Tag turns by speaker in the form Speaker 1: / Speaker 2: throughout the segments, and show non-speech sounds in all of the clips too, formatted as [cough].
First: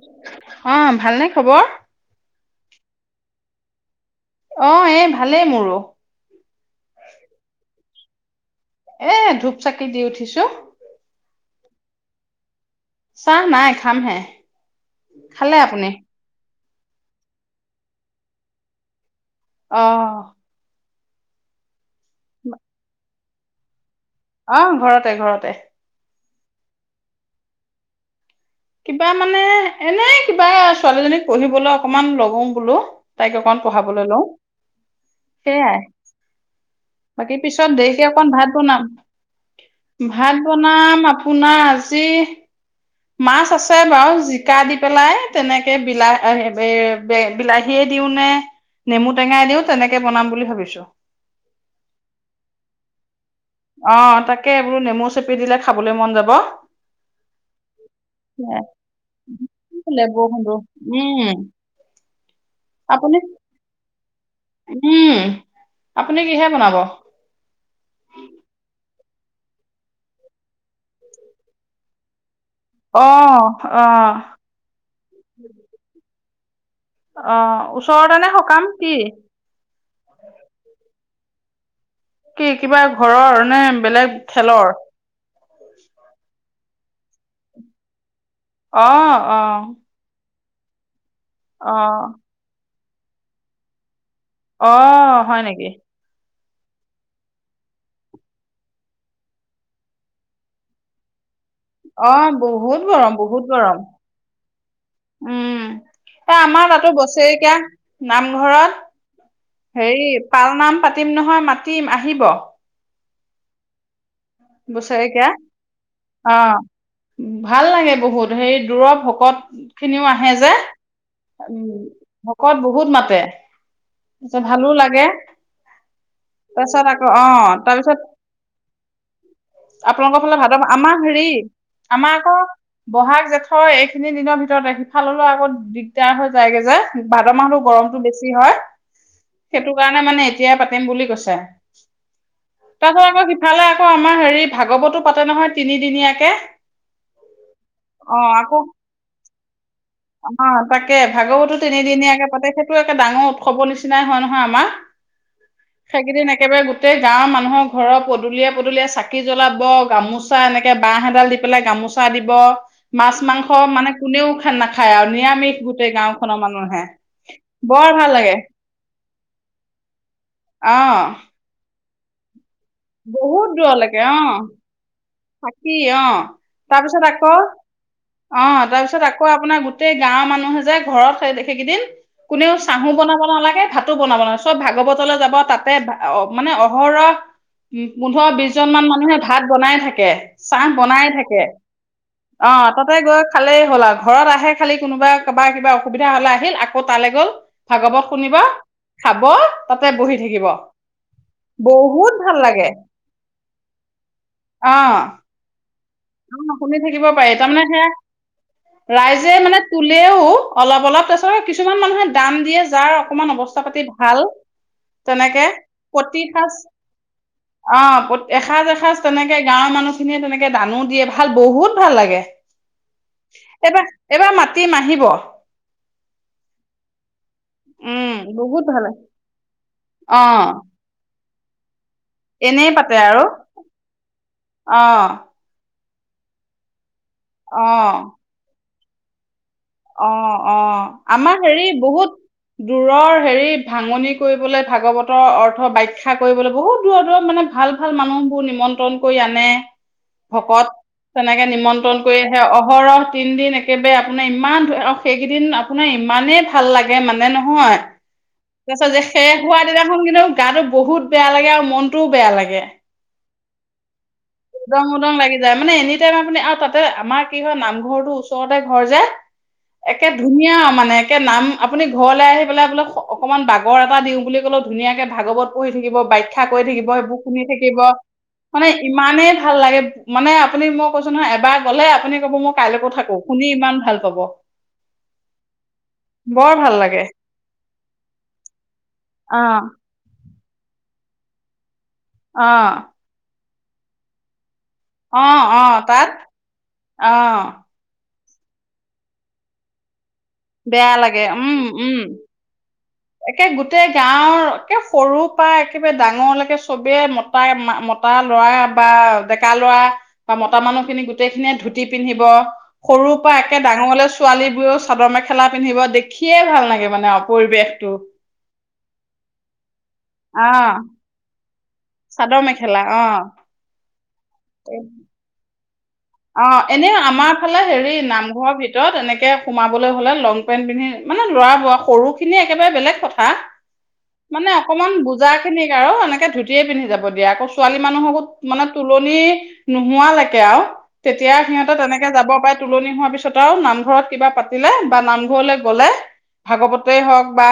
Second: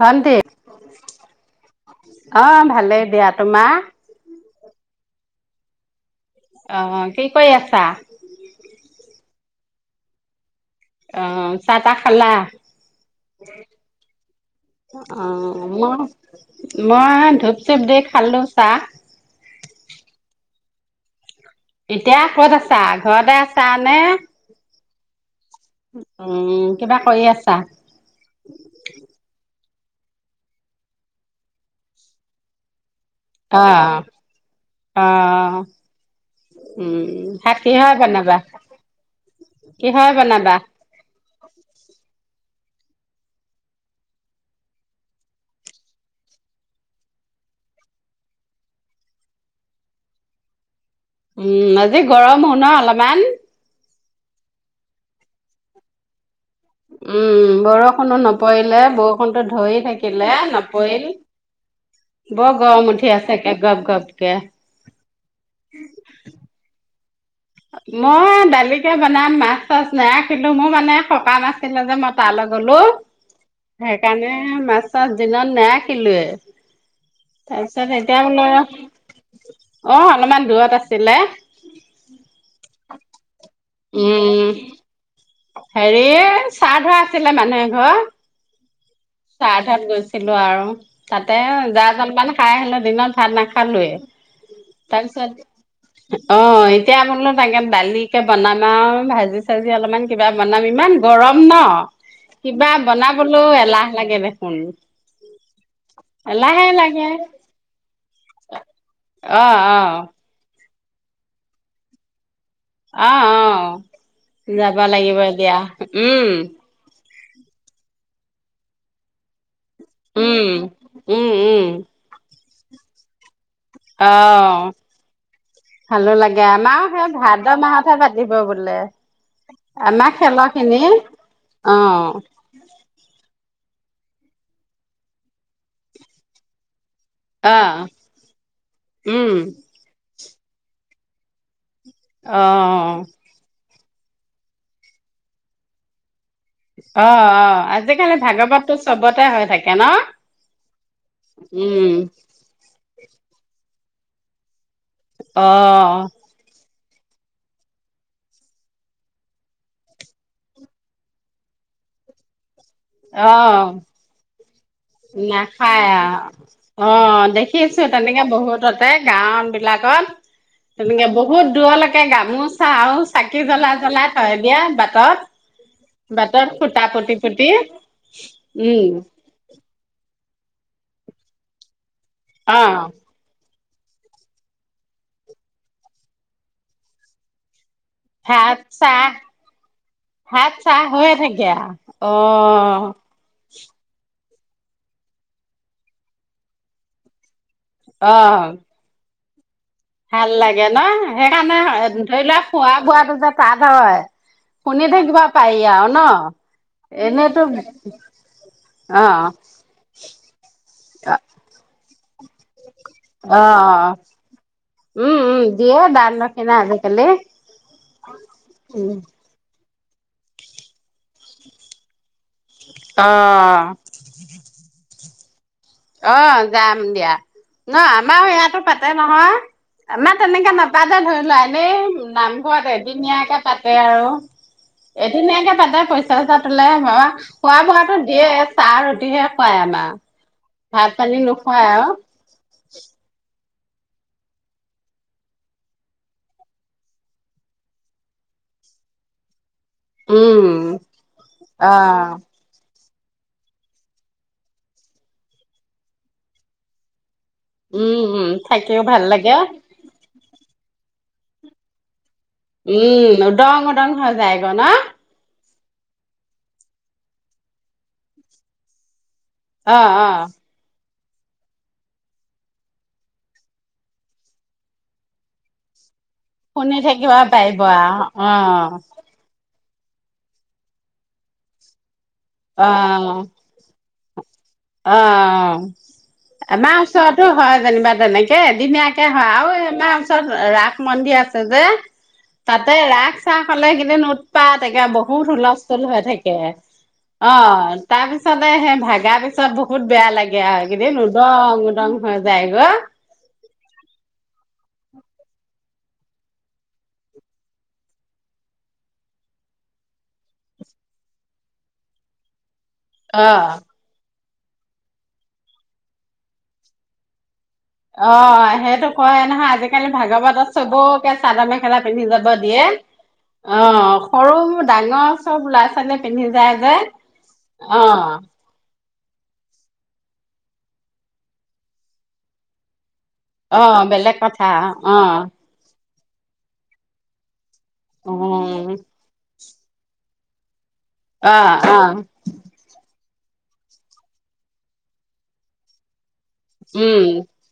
Speaker 1: ভণ্টি।
Speaker 2: অ ভালনে খবৰ
Speaker 1: অ ভালেই [unintelligible] তোমাৰ
Speaker 2: অ এ ভালেই মোৰো।
Speaker 1: অ কি কৰি আছা?
Speaker 2: এ ধূপ চাকি দি উঠিছো।
Speaker 1: অ চাহ তাহ খালা?
Speaker 2: চাহ নাই খামহে।
Speaker 1: অ
Speaker 2: খালে আপুনি?
Speaker 1: মই মই ধূপ চুপ দি খালো চাহ।
Speaker 2: অহ।
Speaker 1: এতিয়া ক'ত আছা? ঘৰতে আছা নে?
Speaker 2: অ' ঘৰতে ঘৰতে।
Speaker 1: উম কিবা কৰি আছা?
Speaker 2: কিবা মানে এনে কিবা ছোৱালীজনীক পঢ়িবলৈ অকমান [unintelligible] বোলো। তাইক অকমাণ
Speaker 1: অ
Speaker 2: পঢ়াবলৈ লওঁ।
Speaker 1: অ
Speaker 2: সেয়াই।
Speaker 1: উম
Speaker 2: বাকী
Speaker 1: ভাত
Speaker 2: পিছত
Speaker 1: কিহৰে
Speaker 2: দেৰিকে অকণ
Speaker 1: বনাবা
Speaker 2: ভাত বনাম।
Speaker 1: কিহৰে
Speaker 2: ভাত
Speaker 1: বনাবা
Speaker 2: বনাম আপোনাৰ আজি মাছ আছে বাৰু জিকা দি পেলাই তেনেকে বিলাহ- বিলাহীয়ে দিও নে নেমু টেঙাই দিও তেনেকে বনাম বুলি ভাবিছো।
Speaker 1: উম। আজি গৰমো ন অলপমান?
Speaker 2: অ তাকে বুলো নেমু চেপি দিলে খাবলৈ মন যাব।
Speaker 1: উম। বৰষুনো নপৰিলে বৰষুনটো ধৰি
Speaker 2: লে
Speaker 1: থাকিলে,
Speaker 2: বৰষুণটো।
Speaker 1: নপৰিল।
Speaker 2: উম
Speaker 1: বৰ গৰম
Speaker 2: আপুনি
Speaker 1: উঠি আছে একে গপ গপ
Speaker 2: উম। আপুনি কিহেৰে বনাব?
Speaker 1: মই দালিকে বনাম মাছ চাছ নাৰাখিলো। মোৰ মানে সকাম আছিলে যে মই তালৈ গলো,
Speaker 2: অ অ
Speaker 1: সেইকাৰণে মাছ চাছ দিনত নাৰাখিলোৱে।
Speaker 2: অ
Speaker 1: তাৰপিছত
Speaker 2: ওচৰতে
Speaker 1: এতিয়া
Speaker 2: নে
Speaker 1: বোলো
Speaker 2: সকাম কি?
Speaker 1: অ অলপমান দূৰত আছে। চিলে
Speaker 2: কি কিবা ঘৰৰ? নাই, বেলেগ খেলৰ।
Speaker 1: হেৰি। শ্ৰাদ্ধ আছিলে মানুহ এঘৰ।
Speaker 2: অহ অ'।
Speaker 1: ল আৰু। তাতে
Speaker 2: অ
Speaker 1: জা-জলপান খাই আহিলো। দিনত ভাত নাখালোৱে‌।
Speaker 2: অ' হয় নেকি?
Speaker 1: অ' এতিয়া বোলো তাকে দালি কে বনাম আৰু ভাজি-চাজি অলপমান কিবা বনাম ইমান গৰম
Speaker 2: অ
Speaker 1: ন' কিবা
Speaker 2: বহুত গৰম বহুত
Speaker 1: বনাবলৈও
Speaker 2: গৰম
Speaker 1: এলাহ। লাগে দেখোন
Speaker 2: উম এ
Speaker 1: লাহে
Speaker 2: আমাৰ তাতো
Speaker 1: লাহে
Speaker 2: বছেৰেকীয়া নামঘৰত
Speaker 1: অ অ
Speaker 2: হেৰি পালনাম। পাতিম নহয়, মাতিম আহিব।
Speaker 1: অহ অ'। যাবা লাগিব
Speaker 2: বছেৰেকীয়া
Speaker 1: এতিয়া উম'।
Speaker 2: অ ভাল লাগে বহুত হেৰি দূৰৰ ভকত। খিনিও আহে
Speaker 1: উম
Speaker 2: যে উম। ভকত বহুত মাতে। তাৰপিছত
Speaker 1: অ'
Speaker 2: ভালো লাগে
Speaker 1: ভালো লাগে
Speaker 2: তাৰপিছত
Speaker 1: আমাৰো
Speaker 2: আকৌ
Speaker 1: সেই
Speaker 2: অ
Speaker 1: ভাদ
Speaker 2: তাৰপিছত
Speaker 1: মাহতহে পাতিব বোলে। আমাৰ
Speaker 2: আপোনালোকৰ ফালে
Speaker 1: খেলৰ
Speaker 2: ভাদ
Speaker 1: খিনি
Speaker 2: আমাৰ হেৰি
Speaker 1: অ
Speaker 2: আমাৰ আকৌ ব'হাগ, জেঠ। থ' এইখিনি দিনৰ ভিতৰতে সিফাললেও আকৌ দিগদাৰ হৈ যায়গে যে। ভাদ
Speaker 1: অ
Speaker 2: মাহতো গৰমতটো বেছি হয়
Speaker 1: উম
Speaker 2: সেইটো কাৰণে মানে এতিয়া পাতিম বুলি কৈছে।
Speaker 1: অ
Speaker 2: তাৰপা আকৌ সিফালে। আকৌ আমাৰ হেৰি ভাগৱতো পাতে নহয় তিনিদিনীয়াকে।
Speaker 1: অ'-অ' আজিকালি
Speaker 2: অ আকৌ
Speaker 1: ভাগৱতটো চবতে হৈ থাকে। ন
Speaker 2: অ' তাকে ভাগৱতো
Speaker 1: উম
Speaker 2: তিনিদিনীয়াকে পাতে সেইটো একে ডাঙৰ উৎসৱৰ নিচিনা নিচিনাই হয় নহয় আমাৰ।
Speaker 1: অ
Speaker 2: সেইগিদিন একেবাৰে গো গোটেই গাঁৱৰ মানুহৰ ঘৰৰ পদূলিয়ে-পদূলিয়ে চাকি জ্বলাব গামোচা এনেকে বাঁহ এডাল দি পেলাই গামোচা দিব। মাছ,
Speaker 1: অ
Speaker 2: মাংস মানে কোনেও ধান্দা
Speaker 1: নাখায় আৰু অ' দেখিছো
Speaker 2: বৰ ভাল
Speaker 1: তেনেকে
Speaker 2: লাগে
Speaker 1: বহুততে গাঁও বিলাকত
Speaker 2: অ
Speaker 1: তেনেকে বহুত দূৰলৈকে কে গামোচ আও চাকি
Speaker 2: বহুত
Speaker 1: জ্বলাই-জ্বলাই থই দিয়ে বাটত।
Speaker 2: থাকি অ,
Speaker 1: বাটত খুটা
Speaker 2: তাৰপিছত
Speaker 1: পুতি
Speaker 2: আকৌ
Speaker 1: পুতি
Speaker 2: অ,
Speaker 1: উম
Speaker 2: তাৰপিছত আকৌ আপোনাৰ গো গোটেই গাঁৱৰ মানুহে যে, ঘৰত সেইকেইদিন কোনেওঁ
Speaker 1: অ
Speaker 2: চাহো বনাব নালাগে, ‌ ভাত তো বনাব নালাগে, চব ভাগৱতলৈ যাব তাতে মানে অহৰহ উম পোন্ধৰ বিশ
Speaker 1: ভাত
Speaker 2: জন মান
Speaker 1: চাহ
Speaker 2: মানুহে ভাত বনাই থাকে চাহ বনাই থাকে, অ, তাতে গৈ খালেই হ'ল আৰু ঘৰ ঘৰত আহে খালি কোনোবা কিবা কিবা অসুবিধা হলে আহিল, আকৌ তালৈ গ'ল। ভাগৱত
Speaker 1: অ
Speaker 2: শুনিব, খাব দিব
Speaker 1: ভাল লাগে ন, সেইকাৰণে
Speaker 2: বহুত
Speaker 1: ধৰি
Speaker 2: ভাল
Speaker 1: লোৱা
Speaker 2: লাগে
Speaker 1: খোৱা বোৱাটো যে তাত হয়
Speaker 2: অ
Speaker 1: শুনি থাকিব পাৰি। আৰু ন
Speaker 2: অ শুনি থাকিব পাৰি
Speaker 1: এনেইতো
Speaker 2: তাৰমানে সেয়া,
Speaker 1: অ
Speaker 2: ৰাইজে মানে তুলেও অলপ অলপ, তাৰপিছত কিছুমান মানুহে দাম দিয়ে যাৰ অকমান
Speaker 1: অ
Speaker 2: অৱস্থা পাতি ভাল
Speaker 1: উম উম
Speaker 2: তেনেকে
Speaker 1: দিয়ে দান
Speaker 2: প্ৰতি সাজ,
Speaker 1: দক্ষিণা আজিকালি
Speaker 2: অ, এসাজ
Speaker 1: উম
Speaker 2: এসাজ তেনেকে গাঁৱৰ মানুহ খিনিয়ে তেনেকে দানোঁ ভাল, বহুত ভাল লাগে।
Speaker 1: অ
Speaker 2: এইবাৰ, এইবাৰ মাতিম আহিব।
Speaker 1: অ যাম দিয়া, ন,
Speaker 2: উম
Speaker 1: আমাৰোঁ ইয়াতো
Speaker 2: বহুত ভাল
Speaker 1: পাতে
Speaker 2: লাগে।
Speaker 1: নহয়,
Speaker 2: অ
Speaker 1: আমাৰ তেনেকে নাপাটে ধৰি লোৱা, অঁ [unintelligible]
Speaker 2: এনেই
Speaker 1: নামঘৰত
Speaker 2: পাতে আৰু
Speaker 1: এদিনিয়াকে পাতে আৰু,
Speaker 2: অ
Speaker 1: এদিনীয়াকে পাতে পইচা পইচা চ‌ইচা তোলে খোৱা
Speaker 2: অ
Speaker 1: বোৱাতো দিয়ে চাহ ৰুটি হে। খোৱাই আমাক
Speaker 2: অ অ', আমাৰ হেৰি, বহুত দূৰৰ হেৰি ভাঙনি কৰিবলৈ ভাগৱতৰ অৰ্থ ব্যাখ্যা কৰিবলৈ বহুত দূৰৰ দূৰৰ মানে ভাল ভাল মানুহ বোৰ নিমন্ত্ৰণ কৰি আনে।
Speaker 1: উম
Speaker 2: ভকত, তেনেকে
Speaker 1: অ
Speaker 2: নিমন্ত্ৰণ কৰি আহে অহৰহ তিনিদিন একেবাৰে আপোনাৰ ইমান অ সেইকেইদিন আপোনাৰ ইমানেই ভাল লাগে মানে নহয় নহয়,
Speaker 1: উম উম
Speaker 2: তাৰ
Speaker 1: থাকিও
Speaker 2: পিছত
Speaker 1: ভাল
Speaker 2: শেষ
Speaker 1: লাগে
Speaker 2: হোৱা দিনাখন কিন্তু গাতো বহুত বেয়া লাগে আৰু মন
Speaker 1: উম ডং ডং যায় গ না
Speaker 2: উদং উদং লাগি মানে এনি টাইম আপুনি আৰু তাতে আমাৰ কি হয় নামঘৰটো ওচৰতে ঘৰ যে
Speaker 1: অ
Speaker 2: একে
Speaker 1: অ
Speaker 2: ধুনীয়া মানে একে নাম আপুনি ঘৰলৈ আহি পেলাই বোলে অকমান বাগৰ এটা দিও বুলি ক'লে ধুনীয়াকে ভাগৱত পঢ়ি থাকিব বাখ্যা কৰি
Speaker 1: শুনি
Speaker 2: থাকিব সেইবোৰ শুনি
Speaker 1: পাৰিব
Speaker 2: থাকিব
Speaker 1: আৰু অ
Speaker 2: মানে ইমানেই ভাল লাগে মানে আপুনি মই কৈছো নহয় এবাৰ গ'লে আপুনি কব মই
Speaker 1: অ
Speaker 2: কাইলৈৰ কথা কওঁ শুনি ইমান ভাল পাব
Speaker 1: অ
Speaker 2: বৰ ভাল
Speaker 1: এমাহ
Speaker 2: লাগে
Speaker 1: ওচৰতো হয় যেনিবা যেনেকে এদিনিয়াকে হয়
Speaker 2: অ
Speaker 1: আৰু এমাহ ওচৰত ৰাস মন্দিৰ আছে যে।
Speaker 2: অ
Speaker 1: তাতে ৰাখ চা- ফালে সেইকেইদিন উৎপাত তাকে
Speaker 2: অ
Speaker 1: বহুত
Speaker 2: অ
Speaker 1: হুলস্তুল হৈ
Speaker 2: তাত
Speaker 1: থাকে অ তাৰপিছত পিছতে সে ভাগা পিছত বহুত বেয়া লাগে
Speaker 2: বেয়া
Speaker 1: এইকেইদিন
Speaker 2: লাগে উম
Speaker 1: উদং উদং
Speaker 2: উম
Speaker 1: হৈ যায়গ
Speaker 2: একে গোটেই গাঁৱৰ একে সৰু পৰা একেবাৰে ডাঙৰলৈকে চবে মতা মতা লৰা বা ডেকা লৰা বা মতা মানুহখিনি গোটেইখিনিয়ে ধুতি পিন্ধিব সৰুৰ
Speaker 1: অ
Speaker 2: পৰা একে ডাঙৰলে ছোৱালীবোৰেও চাদৰ মেখেলা পিন্ধিব দেখিয়ে ভাল লাগে মানে অ পৰিৱেশ।
Speaker 1: অ সেইটো কয়ে নহয় আজিকালি ভাগৱতত
Speaker 2: অ
Speaker 1: চবকে চাদৰমে মেখেলা পিন্ধি যাব
Speaker 2: চাদৰ
Speaker 1: দিয়ে
Speaker 2: মেখেলা
Speaker 1: অ সৰু ডাঙৰ চব ওলাই ফালে
Speaker 2: অ এনে আমাৰ ফালে হেৰি নামঘৰৰ ভিতৰত এনেকে সোমাব হলে লং পেণ্ট পিন্ধি মানে ল'ৰা বা সৰুখিনি একেবাৰে বেলেগ
Speaker 1: আহ বেলেগ কথা
Speaker 2: মানে অকমান
Speaker 1: আহ।
Speaker 2: বুজা খিনিক আৰু এনেকে ধুতিয়ে পিন্ধিয়ে যাব দিয়ে আকৌ ছোৱালী মানুহকো
Speaker 1: উম
Speaker 2: মানে তোলনিৰ নোহোৱালৈকে আৰু
Speaker 1: অ
Speaker 2: তেতিয়া সিহতে
Speaker 1: অ
Speaker 2: তেনেকে যাব পাৰে তুলনি হোৱাৰ পিছত তইও নামঘৰত কিবা পাতিলে বা নামঘৰলে গ'লে ভাগৱতেই
Speaker 1: উম
Speaker 2: হওক বা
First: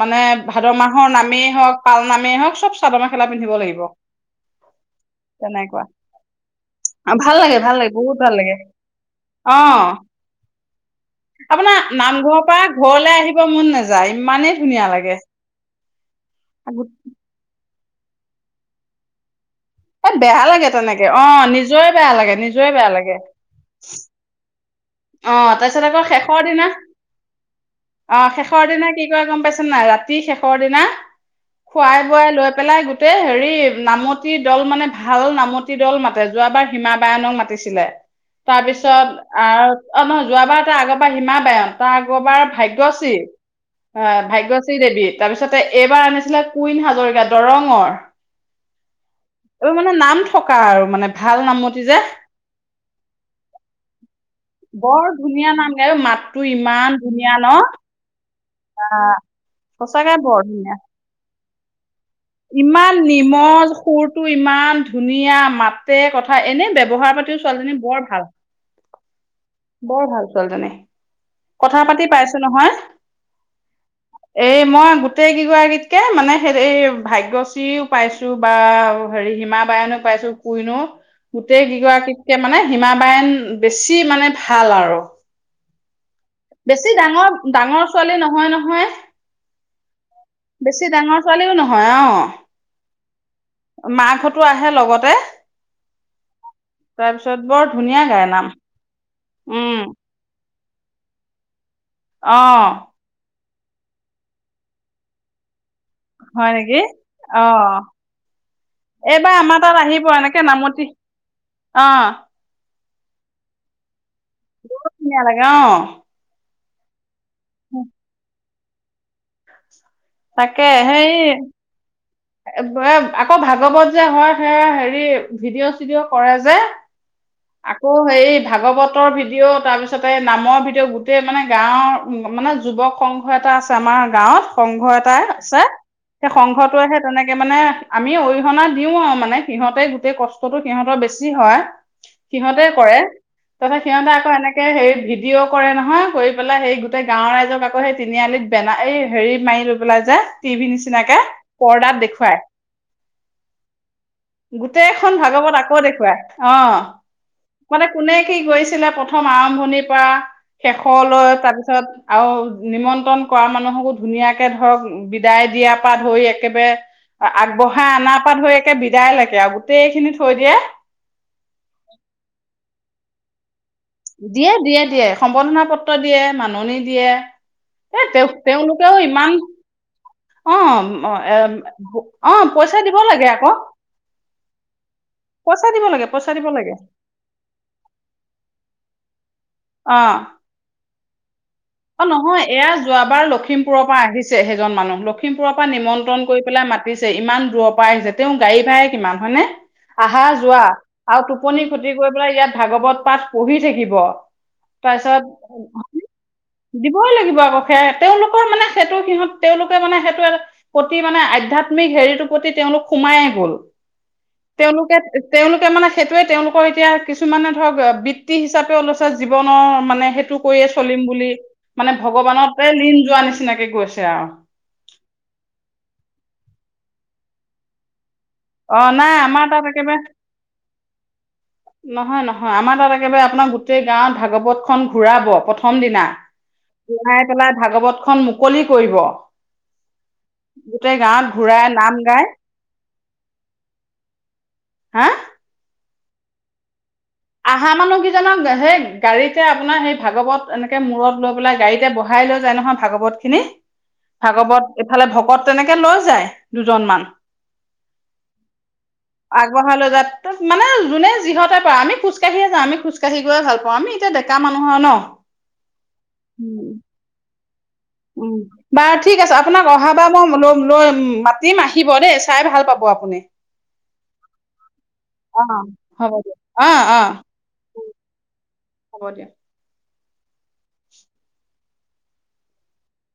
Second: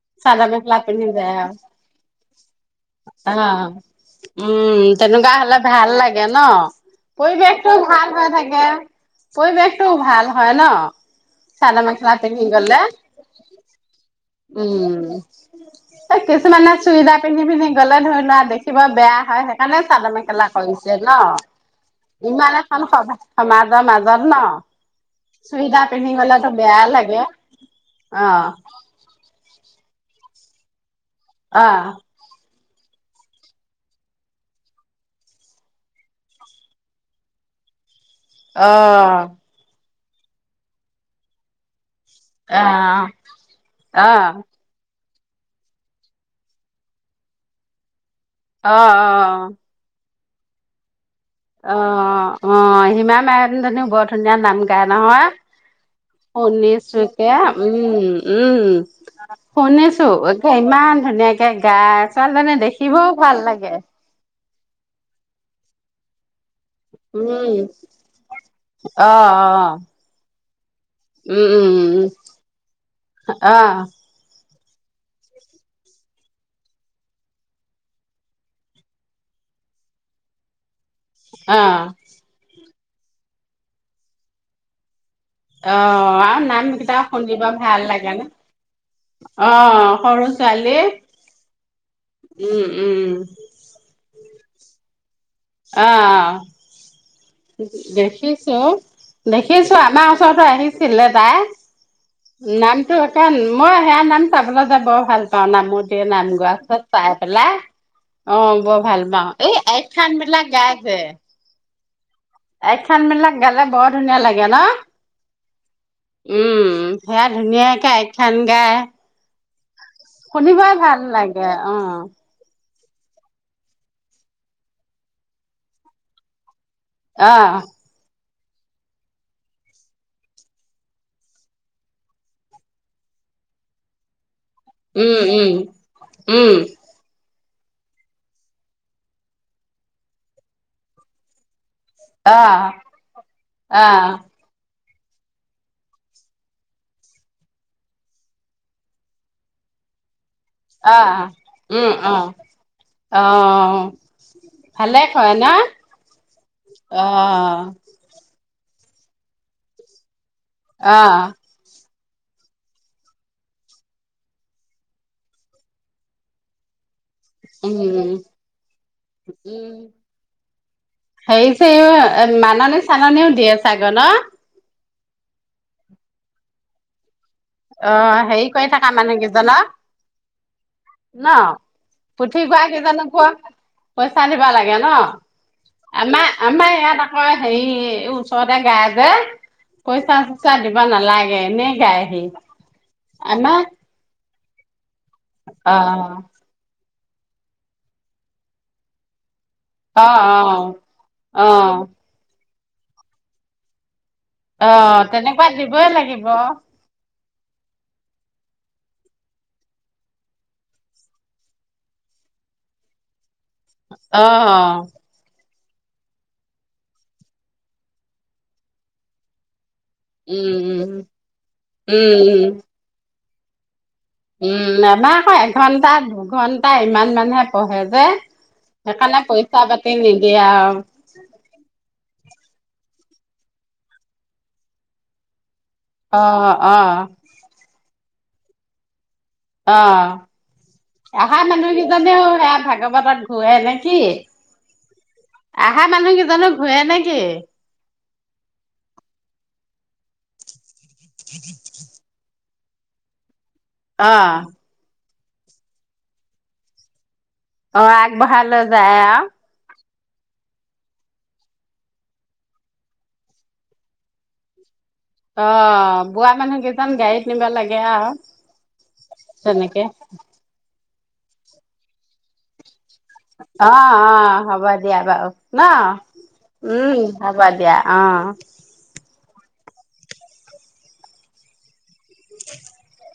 Speaker 2: মানে
Speaker 1: চাদৰ
Speaker 2: ভাদ
Speaker 1: মেখেলা
Speaker 2: মাহৰ
Speaker 1: পিন্ধি যায়
Speaker 2: নামেই হওক পাল নামেই হওক চব চাদৰ মেখেলা
Speaker 1: অ
Speaker 2: পিন্ধিব লাগিব
Speaker 1: উম তেনেকুৱা হলে ভাল লাগে ন
Speaker 2: ভাল
Speaker 1: পৰিৱেশ
Speaker 2: লাগে লাগে
Speaker 1: ভাল
Speaker 2: বহুত লাগে
Speaker 1: থাকে
Speaker 2: অ
Speaker 1: পৰিৱেশটো ভাল হয় ন
Speaker 2: আপোনাৰ
Speaker 1: চাদৰ মেখেলা
Speaker 2: নামঘৰৰ
Speaker 1: পিন্ধি
Speaker 2: পৰা
Speaker 1: গলে
Speaker 2: ঘৰলে আহিব মন নাযায় ইমানেই ধুনীয়া
Speaker 1: উম
Speaker 2: লাগে।
Speaker 1: কিছুমানে চুৰিদা পিন্ধিব সেইফালে ধৰি লোৱা দেখিব বেয়া হয়। সেইকাৰণে
Speaker 2: এ
Speaker 1: চাদৰ
Speaker 2: বেয়া
Speaker 1: মেখেলা
Speaker 2: লাগে
Speaker 1: কৰিছে
Speaker 2: তেনেকে
Speaker 1: ন
Speaker 2: অ নিজৰে বেয়া লাগে
Speaker 1: ইমান
Speaker 2: নিজৰে
Speaker 1: এখন
Speaker 2: বেয়া লাগে
Speaker 1: সমাজৰ মাজত ন।
Speaker 2: অ তাৰ
Speaker 1: চুইদাৰ
Speaker 2: পিছত আকৌ
Speaker 1: পিন্ধি
Speaker 2: শেষৰ
Speaker 1: গলেতো
Speaker 2: দিনা
Speaker 1: বেয়া লাগে
Speaker 2: অ শেষৰ দিনা কি কয় গম পাইছে? নাই ৰাতি শেষৰ দিনা
Speaker 1: অ
Speaker 2: খোৱাই বোৱাই লৈ পেলাই গোটেই হেৰি নামতি দল মানে ভাল নামতি দল মাতে যোৱাবাৰ হিমা বায়নক মাতিছিলে। তাৰ
Speaker 1: অ
Speaker 2: পিছত আৰব অ মই যোৱাবাৰতে আগৰবাৰ হিমা বায়ন। টা আগৰবাৰ
Speaker 1: অ
Speaker 2: ভাগ্যশ্ৰী অ ভাগ্যশ্ৰী দেৱী। তাৰপিছতে এইবাৰ আনিছিলে কুইন হাজৰিকা দৰঙৰ।
Speaker 1: অ অ
Speaker 2: এইবোৰ মানে নাম থকা আৰু মানে ভাল
Speaker 1: অ
Speaker 2: নামতি যে
Speaker 1: অ হিমা মায়ন ধনীও বৰ ধুনীয়া নাম। গাই
Speaker 2: বৰ
Speaker 1: নহয়।
Speaker 2: ধুনীয়া নাম গাই মাতটো ইমান
Speaker 1: শুনিছোকে
Speaker 2: ধুনীয়া ন।
Speaker 1: উম উম শুনিছো
Speaker 2: সঁচাকে
Speaker 1: এ
Speaker 2: বৰ ধুনীয়া
Speaker 1: ইমান ধুনীয়া হে গাইছ।
Speaker 2: ইমান নিৰ্মল সুৰটো ইমান। ধুনীয়া মাতে কথাই। এনে ব্যৱহাৰ পাতিও
Speaker 1: উম
Speaker 2: ছোৱালীজনী বৰ ভাল।
Speaker 1: অ অ
Speaker 2: বৰ ভাল ছোৱালীজনী
Speaker 1: উম উম
Speaker 2: কথা পাতি
Speaker 1: উম
Speaker 2: পাইছো নহয়।
Speaker 1: অ
Speaker 2: এই মই গোটেইকেইগৰাকীতকে মানে সে এই। ভাগ্যশ্ৰীও পাইছো বা হেৰি হিমা বায়নো পাইছো কুইনো।
Speaker 1: অ
Speaker 2: গোটেই কেইগৰাকীতকে মানে হিমাবায়ন বেছি মানে ভাল আৰু
Speaker 1: অ অ নাম
Speaker 2: বেছি
Speaker 1: কেইটা
Speaker 2: ডাঙৰ
Speaker 1: শুনিব ভাল
Speaker 2: ডাঙৰ
Speaker 1: লাগে
Speaker 2: ছোৱালী
Speaker 1: ন।
Speaker 2: নহয় নহয়
Speaker 1: অ সৰু ছোৱালী
Speaker 2: বেছি ডাঙৰ ছোৱালীও নহয় অ
Speaker 1: উম উম।
Speaker 2: টো আহে লগতে তাৰপিছত বৰ
Speaker 1: আহ-
Speaker 2: ধুনীয়া গাই নাম
Speaker 1: দেখিছো দেখিছো
Speaker 2: উম
Speaker 1: আমাৰ ওচৰত আহিছিলে তাই
Speaker 2: অ
Speaker 1: নামটো এটান মই সেয়া নাম চাবলে যাব ভাল পাওঁ নামত নাম
Speaker 2: হয়
Speaker 1: গোৱা
Speaker 2: নেকি
Speaker 1: চাই
Speaker 2: অ
Speaker 1: পেলাই অহ বৰ ভাল পাওঁ এই আইখান মত
Speaker 2: চে নামতি অহ।
Speaker 1: এইখন মানে বেলেগ বৰুত ধুনীয়া লাগে ন
Speaker 2: বৰ ধুনীয়া অ
Speaker 1: উম। সেয়া ধুনীয়াকে আখ্যান সেইয়া
Speaker 2: তাকে
Speaker 1: শুনিবয়ে ভাল
Speaker 2: সেই
Speaker 1: লাগে অ
Speaker 2: আকৌ ভাগৱত যে হয় সে হেৰি ভিডিঅ চিডিঅ' কৰে যে।
Speaker 1: অ
Speaker 2: আকৌ সেই ভাগৱতৰ ভিডিঅ' তাৰপিছত এই নামৰ ভিডিঅ' গোটেই মানে গাঁৱৰ মানে যুৱক সংঘ এটা আছে আমাৰ গাঁৱত সংঘ তাই আছে
Speaker 1: উম
Speaker 2: সেই
Speaker 1: উম উম
Speaker 2: সংঘটোৱেহে তেনেকে নে মানে আমি অৰিহণা দিও আৰু মানে সিহঁতে গোটেই কষ্টতটো সিহঁতৰ বেছি হয়।
Speaker 1: আহ
Speaker 2: সিহঁতে কৰে তাতে
Speaker 1: আহ
Speaker 2: সিহঁতে আকৌ এনেকে হেৰি ভিডিঅ' কৰে নহয় গৈ পেলাই সেই গোটে গাঁওৰ ৰাইজক আকৌ সেই তিনিআলিত বেন এই হেৰি মাৰি ল ওলাই যায় টিভিত নিচিনাকে
Speaker 1: আহ উম
Speaker 2: পৰ্দাত
Speaker 1: অ
Speaker 2: দেখুৱায়
Speaker 1: অ ভালে
Speaker 2: গোটেইখন
Speaker 1: কয় ন
Speaker 2: ভাগৱত আকৌ দেখুৱায় অ মানে কোনে কি কৰিছে। কৰিছিলে প্ৰথম আৰম্ভণিৰ পৰা
Speaker 1: অ
Speaker 2: শেষলৈ তাৰপিছত আৰু নিমন্ত্ৰণ কৰা মানুহকো ধুনীয়াকে এই ধৰক বিদায় দিয়াৰ পৰা ধৰি একেবাৰে
Speaker 1: উম
Speaker 2: আগবঢ়াই অনাৰ পৰা ধৰি একে বিদায় লৈকে আৰু
Speaker 1: উম
Speaker 2: গোটেইখিনি থৈ দিয়ে
Speaker 1: সেই যে মাননি চাননিও দিয়ে। চাগে ন
Speaker 2: দিয়ে দিয়ে দিয়ে সম্বৰ্ধনা পত্ৰ দিয়ে মাননি দিয়ে
Speaker 1: অ
Speaker 2: এ তেওঁ
Speaker 1: হেৰি কৰি থকা
Speaker 2: তেওঁলোকেও
Speaker 1: মানুহ
Speaker 2: ইমান
Speaker 1: কেইজনক
Speaker 2: অ
Speaker 1: ন
Speaker 2: অ
Speaker 1: পুথিভৰা
Speaker 2: পইচা দিব লাগে
Speaker 1: কেইজনকো
Speaker 2: আকৌ
Speaker 1: পইচা দিব লাগে ন
Speaker 2: পইচা দিব লাগে
Speaker 1: আমাৰ
Speaker 2: পইচা দিব লাগে
Speaker 1: আমাৰ ইয়াত আকৌ হেৰি ওচৰতে গাই যে পইচা
Speaker 2: অ
Speaker 1: চইচা দিব নালাগে এনে গাই
Speaker 2: অ
Speaker 1: সি
Speaker 2: নহয় এয়া যোৱাবাৰ লখিমপুৰৰ পৰা আহিছে সেইজন মানুহ লখিমপুৰৰ পৰা
Speaker 1: অ'
Speaker 2: নিমন্ত্ৰণ কৰি পেলাই মাত পিছে ইমান দূৰৰ পৰা আহিছে তেওঁ গাড়ী ভাড়ায়ে কিমান হয়নে।
Speaker 1: অ'
Speaker 2: আহা যোৱা
Speaker 1: অ'
Speaker 2: আৰু টোপনি
Speaker 1: অ'
Speaker 2: ক্ষতি কৰি পেলাই ইয়াত ভাগৱত পাঠ পঢ়ি থাকিব।
Speaker 1: অ
Speaker 2: তাৰপিছত
Speaker 1: তেনেকুৱা দিবই লাগিব।
Speaker 2: দিবই লাগিব আকৌ সে তেওঁলোকৰ মানে সেইটো সিহঁত তেওঁলোকে মানে সেইটো প্ৰতি মানে আধ্যয়াত্মিক হেৰিটোৰ প্ৰতি তেওঁলোক সোমায়েই গ'ল
Speaker 1: অ অ।
Speaker 2: তেওঁলোকে তেওঁলোকে সেইটোৱে তেওঁলোকৰ এতিয়া কিছুমানে ধৰক বৃত্তি হিচাপে ওলাইছে জীৱনৰ মানে সেইটো
Speaker 1: উম
Speaker 2: কৰিয়ে
Speaker 1: উম
Speaker 2: চলিম বুলি মানে
Speaker 1: উম উম
Speaker 2: ভগৱানতে লীন। যোৱা নিচিনাকে গৈছে। আৰু
Speaker 1: উম আমাৰ আকৌ এঘণ্টা দুঘণ্। তা ইমান মানহে পঢ়ে যে।
Speaker 2: অ নাই
Speaker 1: সেইকাৰণে
Speaker 2: আমাৰ তাত
Speaker 1: পইচা পাতি
Speaker 2: একেবাৰে
Speaker 1: নিদিয়ে আৰু। [inaudible]
Speaker 2: নহয় নহয় আমাৰ তাত একেবাৰে আপোনাৰ গোটেই গাঁৱত ভাগৱত খন ঘুৰাব প্ৰথ প্ৰথম দিনা
Speaker 1: অ', অ',
Speaker 2: [unintelligible] পেলাই ভাগৱত খন মু মুকলি কৰিব।
Speaker 1: অ
Speaker 2: গোটেই গাঁৱত
Speaker 1: আহা
Speaker 2: ঘূৰাই
Speaker 1: মানুহ
Speaker 2: নাম
Speaker 1: কেইজনেও
Speaker 2: গাই
Speaker 1: সেয়া ভাগৱতত ঘূৰে নেকি
Speaker 2: হা
Speaker 1: আহা মানুহ কেইজনো ঘুৰে নে
Speaker 2: আহা মানুহ কি জনক সেই গাড়ীতে আপোনাৰ সেই ভাগৱত এনে মূৰত লৈ পেলাই গাড়ীতে বহাই লৈ যাই নহয় ভাগৱত খিনি।
Speaker 1: অ',
Speaker 2: ভাগৱত এইফালে ভক্ কত তেনেকে লৈ যায় দুজন মান।
Speaker 1: অ আগবঢ়ালৈ যায় আৰু
Speaker 2: আগবঢ়াই লৈ যায় মানে যোনে যিহঁতে পাই আমি খোজ কাঢ়িয়ে যাওঁ আমি খোজকাহি গৈয়ে ভাল পাওঁ আমি এতিয়া ডেকা মানুহ হয় ন।
Speaker 1: অ বোৱা মানুহ কেইজন গাড়ীত নিব লাগে আৰু
Speaker 2: উম বাৰু ঠিক আছে আপোনাক
Speaker 1: তেনেকে
Speaker 2: অহাবাৰ মই লৈ [unintelligible] মাতিম আহিব দেই চাই ভাল পাব। আপুনি
Speaker 1: অ অ হ'ব দিয়া বাৰু
Speaker 2: অ
Speaker 1: ন
Speaker 2: হ'ব দিয়ক অ
Speaker 1: উম
Speaker 2: অ
Speaker 1: হ'ব দিয়া অ
Speaker 2: হব দিয়া
Speaker 1: [inaudible]